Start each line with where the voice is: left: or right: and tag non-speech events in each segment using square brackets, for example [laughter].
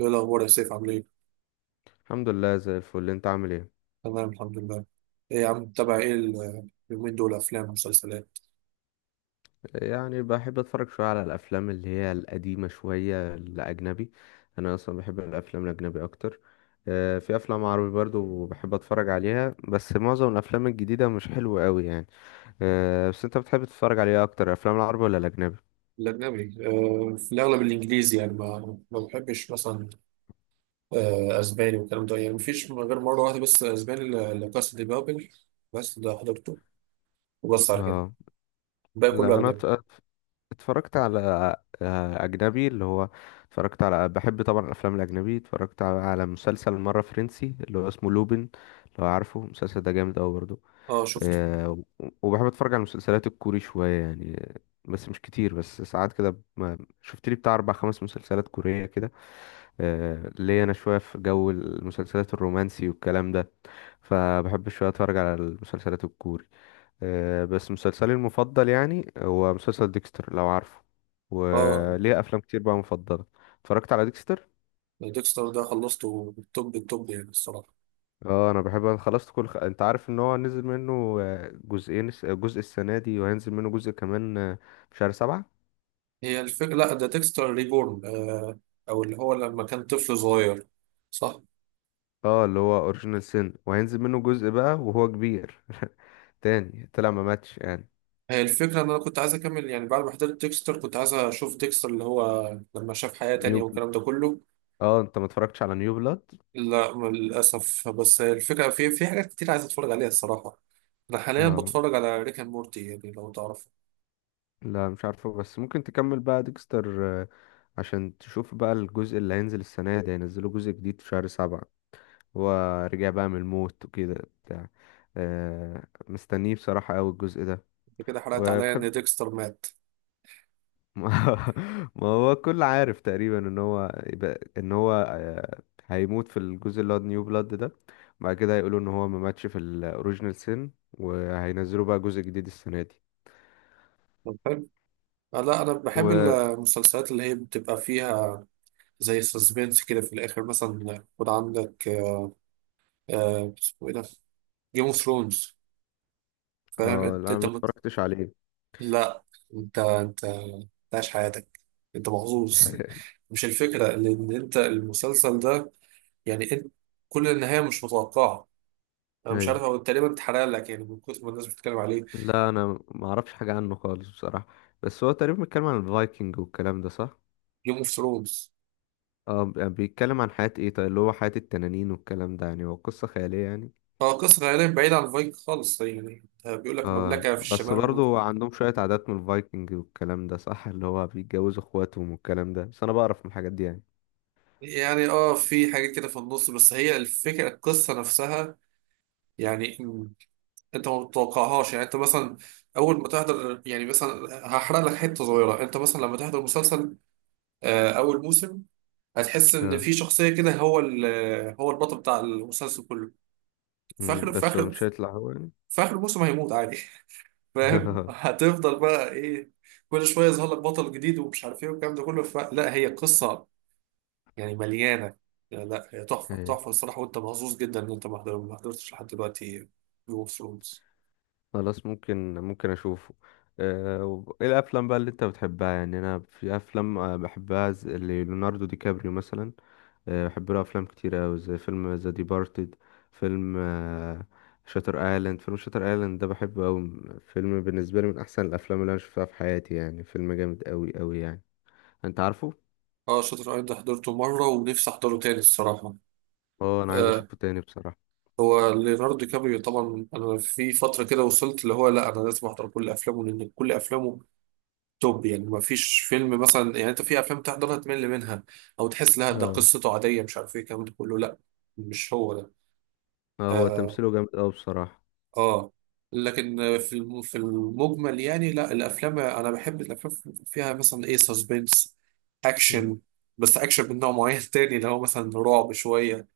right: ايه الاخبار يا سيف؟ عامل ايه؟
left: الحمد لله زي الفل، انت عامل ايه؟
right: تمام، الحمد لله. ايه يا عم، متابع ايه اليومين دول افلام ومسلسلات؟
left: يعني بحب اتفرج شويه على الافلام اللي هي القديمه شويه الاجنبي. انا اصلا بحب الافلام الاجنبي اكتر. في افلام عربي برضو بحب اتفرج عليها، بس معظم الافلام الجديده مش حلوه قوي يعني. بس انت بتحب تتفرج عليها اكتر، الافلام العربي ولا الاجنبي؟
right: الاجنبي، آه في الاغلب الانجليزي يعني ما بحبش مثلا آه اسباني والكلام ده، يعني مفيش غير مره واحده بس اسباني لكاس دي بابل. بس ده حضرته وبس، على كده
left: اه،
right: الباقي كله
left: لا انا
right: اجنبي.
left: اتفرجت على اجنبي اللي هو، اتفرجت على، بحب طبعا الافلام الاجنبي، اتفرجت على مسلسل مره فرنسي اللي هو اسمه لوبين، لو عارفه المسلسل ده، جامد قوي برضو.
right: اه شفته.
left: آه، وبحب اتفرج على المسلسلات الكوري شوية يعني، بس مش كتير، بس ساعات كده شفت لي بتاع اربع خمس مسلسلات كورية كده. ليا انا شوية في جو المسلسلات الرومانسي والكلام ده، فبحب شوية اتفرج على المسلسلات الكوري. بس مسلسلي المفضل يعني هو مسلسل ديكستر، لو عارفه،
right: اه،
left: وليه افلام كتير بقى مفضلة. اتفرجت على ديكستر.
right: ديكستر ده خلصته بالتوب التوب يعني الصراحه.
left: اه انا بحب، انا خلصت كل انت عارف ان هو نزل منه جزئين، جزء السنه دي وهينزل منه جزء كمان في شهر سبعة.
right: هي الفكره، لا ده ديكستر ريبورن آه، او اللي هو لما كان طفل صغير. صح.
left: اه اللي هو اوريجينال سين، وهينزل منه جزء بقى وهو كبير تاني. طلع ما ماتش يعني.
right: هي الفكرة إن أنا كنت عايز أكمل، يعني بعد ما حضرت ديكستر كنت عايز أشوف ديكستر اللي هو لما شاف حياة
left: نيو
right: تانية
left: بل...
right: والكلام ده كله.
left: اه انت ما اتفرجتش على نيو بلاد؟
right: لا للأسف، بس الفكرة في حاجات كتير عايز أتفرج عليها الصراحة. أنا حاليا
left: اه
right: بتفرج على ريك أند مورتي، يعني لو تعرف.
left: لا مش عارفه، بس ممكن تكمل بقى ديكستر عشان تشوف بقى الجزء اللي هينزل السنه دي، هينزلوا جزء جديد في شهر سبعة. هو رجع بقى من الموت وكده، بتاع، مستنيه بصراحه قوي الجزء ده.
right: أنت كده حرقت عليا إن
left: وبتحب.
right: ديكستر مات.
left: [laughs] ما هو كل عارف تقريبا ان هو يبقى ان هو هيموت في الجزء اللي هو نيو بلاد ده، بعد كده هيقولوا ان هو ما ماتش في الاوريجينال سين وهينزلوا بقى جزء جديد السنه دي.
right: طب حلو. لا أنا بحب
left: و
right: المسلسلات اللي هي بتبقى فيها زي سسبنس كده، في الآخر مثلا يكون عندك اسمه إيه ده، جيم أوف ثرونز، فاهم
left: اه
right: أنت؟
left: لا ما اتفرجتش عليه.
right: لا، انت انت عايش حياتك، انت محظوظ.
left: [laughs]
right: مش الفكرة، لان انت المسلسل ده يعني انت كل النهاية مش متوقعة. انا مش
left: ايوه،
right: عارف، هو تقريبا اتحرق لك يعني من كتر ما الناس بتتكلم عليه.
left: لا انا ما اعرفش حاجه عنه خالص بصراحه، بس هو تقريبا بيتكلم عن الفايكنج والكلام ده، صح؟
right: جيم اوف ثرونز.
left: اه بيتكلم عن حياه ايه طيب، اللي هو حياه التنانين والكلام ده، يعني هو قصه خياليه يعني.
right: اه قصة خيالية بعيدة عن فايك خالص، يعني ده بيقول لك
left: آه
right: مملكة في
left: بس
right: الشمال
left: برضو عندهم شوية عادات من الفايكنج والكلام ده، صح؟ اللي هو بيتجوزوا اخواتهم والكلام ده، بس انا بعرف من الحاجات دي يعني.
right: يعني اه في حاجات كده في النص، بس هي الفكرة القصة نفسها يعني انت ما بتتوقعهاش. يعني انت مثلا اول ما تحضر، يعني مثلا هحرق لك حتة صغيرة، انت مثلا لما تحضر مسلسل اول موسم، هتحس ان
left: اه.
right: في شخصيه كده هو هو البطل بتاع المسلسل كله، في
left: مم،
right: اخر في
left: بس
right: اخر
left: مش هيطلع هو يعني.
right: في اخر الموسم هيموت عادي. [laughs] فاهم؟
left: [laughs]
right: هتفضل بقى ايه، كل شويه يظهر لك بطل جديد ومش عارف ايه والكلام ده كله. لا هي قصه يعني مليانه. لا، هي تحفه
left: إيه،
right: تحفه الصراحه، وانت محظوظ جدا ان انت ما حضرتش لحد دلوقتي جيم اوف ثرونز.
left: خلاص، ممكن اشوفه. ايه الافلام بقى اللي انت بتحبها يعني؟ انا في افلام بحبها زي اللي ليوناردو دي كابريو مثلا. بحب له افلام كتير اوي زي فيلم ذا ديبارتد، فيلم شاتر ايلاند. فيلم شاتر ايلاند ده بحبه اوي، فيلم بالنسبه لي من احسن الافلام اللي انا شفتها في حياتي يعني، فيلم جامد اوي اوي يعني، انت عارفه.
right: اه شاطر ايضا حضرته مره ونفسي احضره تاني الصراحه.
left: اه انا عايز
right: آه،
left: اشوفه تاني بصراحه.
right: هو ليوناردو دي كابريو، طبعا انا في فتره كده وصلت اللي هو لا انا لازم احضر كل افلامه، لان كل افلامه توب يعني، ما فيش فيلم مثلا يعني انت في افلام تحضرها تمل منها او تحس لا ده
left: اه.
right: قصته عاديه مش عارف ايه الكلام ده كله، لا مش هو ده.
left: اه هو
right: اه,
left: تمثيله جامد اوي بصراحه.
right: آه. لكن في في المجمل يعني، لا الافلام، انا بحب الافلام فيها مثلا ايه، سسبنس،
left: مم.
right: اكشن، بس اكشن من نوع معين تاني اللي هو مثلا رعب شويه،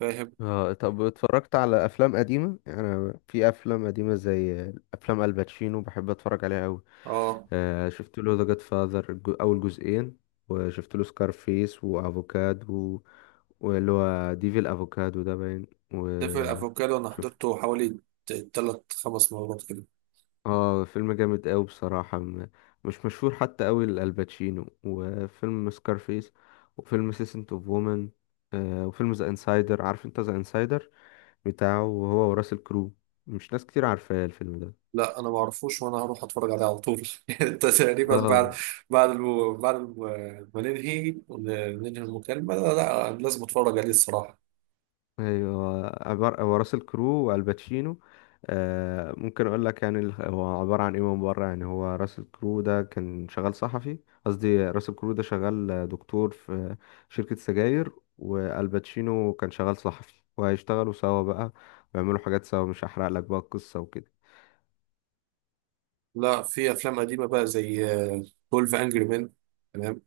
right: فاهم؟
left: اه طب اتفرجت على افلام قديمه؟ يعني انا في افلام قديمه زي افلام الباتشينو بحب اتفرج عليها اوي.
right: اه
left: شفت له ذا جاد فاذر اول جزئين، وشفت له سكارفيس وافوكادو، واللي هو ديفل افوكادو ده باين،
right: دافع الافوكادو انا
left: وشفت.
right: حضرته حوالي تلات خمس مرات كده.
left: اه فيلم جامد قوي بصراحة، مش مشهور حتى قوي لالباتشينو. وفيلم سكارفيس، وفيلم سيسنت اوف وومن، وفيلم ذا انسايدر. عارف انت ذا انسايدر؟ بتاعه هو وراسل كرو، مش ناس كتير عارفاه الفيلم ده.
right: لا انا ما اعرفوش، وانا هروح اتفرج عليه على طول. [laughs] انت تقريبا
left: اه
right: بعد بعد الم... بعد الم... ما ننهي ون- ننهي المكالمه، لا, لا لازم اتفرج عليه الصراحه.
left: ايوه، عبارة هو راس الكرو والباتشينو. آه ممكن اقول لك يعني، هو عبارة عن ايه من بره يعني، هو راس الكرو ده كان شغال صحفي، قصدي راس الكرو ده شغال دكتور في شركة سجاير، والباتشينو كان شغال صحفي، وهيشتغلوا سوا بقى، ويعملوا حاجات سوا. مش هحرق لك بقى القصة وكده.
right: لا، في افلام قديمه بقى زي 12 انجري مان، تمام.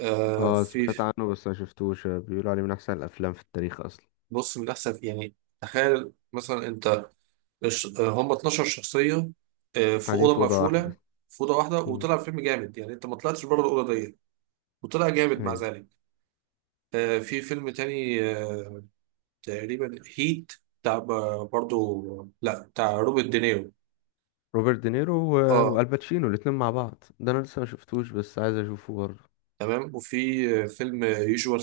right: آه
left: اه
right: في.
left: سمعت عنه بس ما شفتوش، بيقولوا عليه من احسن الافلام في التاريخ اصلا.
right: بص من احسن يعني، تخيل مثلا انت هم 12 شخصيه في
left: قاعدين في
right: اوضه
left: اوضة
right: مقفوله،
left: واحدة.
right: في اوضه واحده
left: مم.
right: وطلع فيلم جامد، يعني انت ما طلعتش بره الاوضه دي وطلع جامد مع
left: أيوة.
right: ذلك. في فيلم تاني تقريبا هيت، بتاع برضو، لا بتاع روبرت دينيرو.
left: روبرت دينيرو
right: اه
left: والباتشينو الاتنين مع بعض، ده انا لسه ما شفتوش، بس عايز اشوفه برضه.
right: تمام. وفي فيلم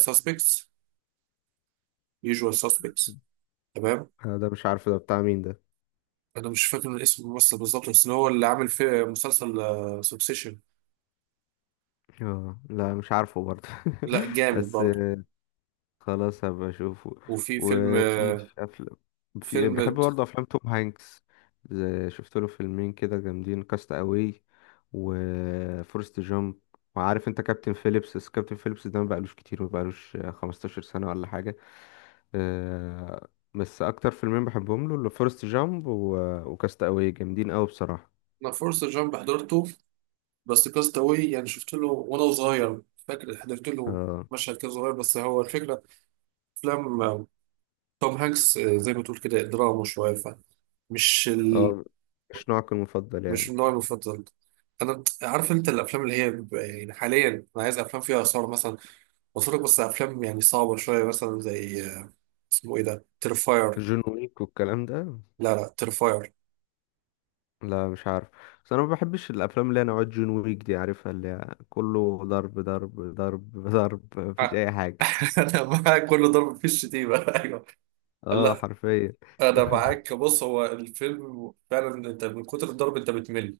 right: ساسبكتس يوجوال ساسبكتس، تمام.
left: ده مش عارف ده بتاع مين ده.
right: انا مش فاكر اسم الممثل بالظبط، بس هو اللي عامل في مسلسل سوكسيشن.
left: اه لا مش عارفه برضه.
right: لا
left: [laughs]
right: جامد
left: بس
right: برضه.
left: خلاص، هبقى اشوفه.
right: وفي فيلم
left: وفي افلام. في بحب
right: فيلم.
left: برضه افلام توم هانكس، زي، شفت له فيلمين كده جامدين، كاست اواي وفورست جامب. وعارف انت كابتن فيليبس؟ بس كابتن فيليبس ده ما بقالوش كتير، ما بقالوش 15 سنة ولا حاجة. آه، بس اكتر فيلمين بحبهم له اللي فورست جامب وكاست اواي، جامدين قوي بصراحه.
right: انا فورست جامب حضرته، بس كاستاوي يعني شفت له وانا صغير، فاكر حضرت له
left: اه.
right: مشهد كده صغير. بس هو الفكره افلام توم هانكس زي ما تقول كده دراما شوية، فمش ال...
left: اه مش نوعك المفضل
right: مش
left: يعني.
right: النوع المفضل. انا عارف انت الافلام اللي هي بيبقى يعني حاليا انا عايز افلام فيها اثار مثلا، بتفرج بس افلام يعني صعبه شويه، مثلا زي اسمه ايه ده، ترفاير.
left: جون ويك والكلام ده.
right: لا لا، ترفاير.
left: لا مش عارف، بس انا ما بحبش الافلام اللي هي نوعات جون ويك دي، عارفها، اللي هي كله ضرب ضرب ضرب [laughs] ضرب، مفيش اي حاجه.
right: [laughs] انا معاك، كل ضرب في الشتيمه. [laughs] ايوه.
left: اه
right: لا
left: حرفيا.
right: انا
left: [laughs]
right: معاك، بص هو الفيلم فعلا انت من كتر الضرب انت بتمل،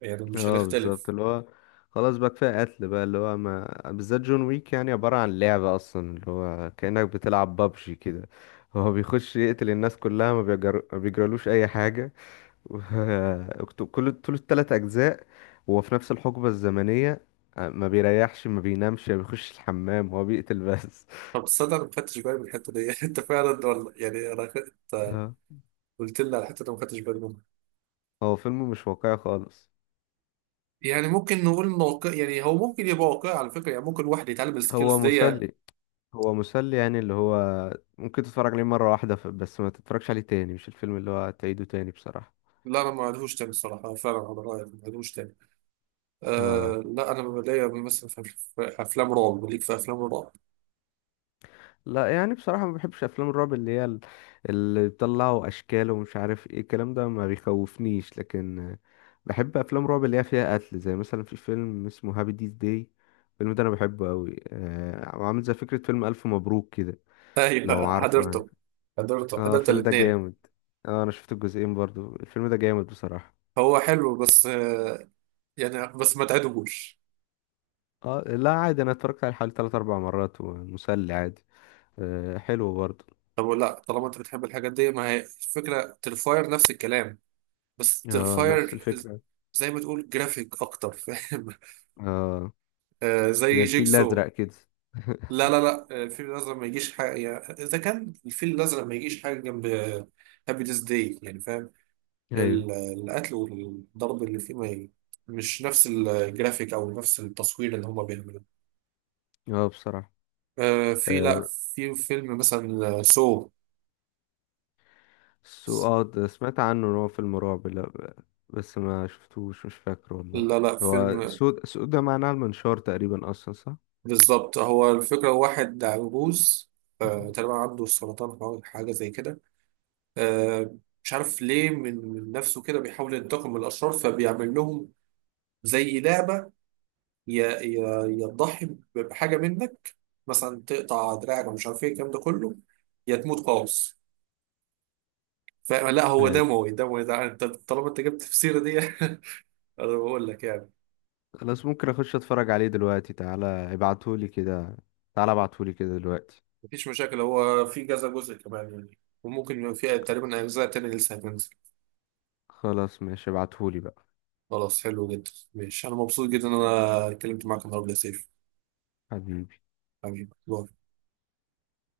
right: يعني مش
left: اه بالظبط،
right: هنختلف.
left: اللي هو خلاص بقى كفايه قتل بقى، اللي هو ما بالذات جون ويك يعني عباره عن لعبه اصلا، اللي هو كانك بتلعب بابجي كده، هو بيخش يقتل الناس كلها، ما ما بيجرالوش اي حاجه. [laughs] و كل طول الثلاث اجزاء هو في نفس الحقبه الزمنيه، ما بيريحش ما بينامش ما بيخش الحمام، هو بيقتل بس.
right: طب صدق انا ما خدتش بالي من الحته دي، [laughs] انت فعلا، ولا يعني انا
left: [laughs] اه.
right: قلت لي على الحته دي، ما خدتش بالي.
left: هو فيلم مش واقعي خالص.
right: يعني ممكن نقول واقع، يعني هو ممكن يبقى واقعي على فكره، يعني ممكن واحد يتعلم
left: هو
right: السكيلز دي.
left: مسلي، هو مسلي يعني اللي هو ممكن تتفرج عليه مرة واحدة، بس ما تتفرجش عليه تاني، مش الفيلم اللي هو تعيده تاني بصراحة.
right: لا انا ما عندهوش تاني الصراحه، فعلا على رايك ما عندهوش تاني.
left: اه.
right: آه لا انا بلاقي مثلا في افلام رعب، ليك في افلام الرعب.
left: لا يعني بصراحة ما بحبش أفلام الرعب اللي هي اللي بيطلعوا أشكال ومش عارف ايه الكلام ده، ما بيخوفنيش. لكن بحب أفلام رعب اللي هي فيها قتل، زي مثلا في فيلم اسمه هابي ديز داي. الفيلم ده أنا بحبه أوي، آه عامل زي فكرة فيلم ألف مبروك كده،
right: [laughs]
left: لو
right: ايوه
left: عارفه يعني.
right: حضرته، حضرته
left: اه
right: حضرت
left: الفيلم ده
right: الاثنين.
left: جامد. اه أنا شفت الجزئين برضو، الفيلم ده جامد بصراحة.
right: هو حلو بس آه، يعني بس ما تعدهوش.
left: اه لا عادي، انا اتفرجت عليه حوالي تلات اربع مرات، ومسلي عادي. آه حلو برضه.
right: طب لا طالما انت بتحب الحاجات دي، ما هي الفكره ترفاير نفس الكلام، بس
left: اه نفس
right: ترفاير
left: الفكرة.
right: زي ما تقول جرافيك اكتر، فاهم؟
left: اه
right: [laughs] آه زي
left: زي الفيل
right: جيكسو.
left: الازرق كده. [laughs]
right: لا، الفيل الأزرق ما يجيش حاجة، يعني إذا كان الفيل الأزرق ما يجيش حاجة جنب هابي ديز داي يعني، فاهم؟
left: ايوه.
right: القتل والضرب اللي فيه ما ي- مش نفس الجرافيك أو نفس التصوير اللي هما بيعملوه.
left: اه بصراحة.
right: في، لا
left: آه
right: في فيلم مثلا سو.
left: سو. اه ده سمعت عنه ان هو فيلم رعب، لا بس ما شفتوش، مش فاكر والله.
right: لا لا
left: هو
right: فيلم.
left: سود، سود ده معناه المنشار تقريبا اصلا، صح؟
right: بالظبط، هو الفكرة واحد عجوز تقريبا عنده سرطان أو حاجة زي كده، آه، مش عارف ليه، من نفسه كده بيحاول ينتقم من الأشرار، فبيعمل لهم زي لعبة، يا تضحي بحاجه منك، مثلا تقطع دراعك ومش عارف ايه الكلام ده كله، يا تموت قوس. فلا هو
left: ايوه
right: دموي دموي ده، انت طالما انت جبت في السيره دي [laughs] انا بقول لك يعني.
left: خلاص ممكن اخش اتفرج عليه دلوقتي، تعالى ابعتهولي كده، تعالى ابعتهولي كده دلوقتي.
right: مفيش مشاكل، هو في كذا جزء كمان يعني، وممكن يبقى في تقريبا اجزاء تانية لسه هتنزل.
left: خلاص ماشي ابعتهولي بقى.
right: خلاص، حلو جدا ماشي، انا مبسوط جدا ان انا اتكلمت معاك النهارده يا سيف.
left: حبيبي.
right: حبيبي باي.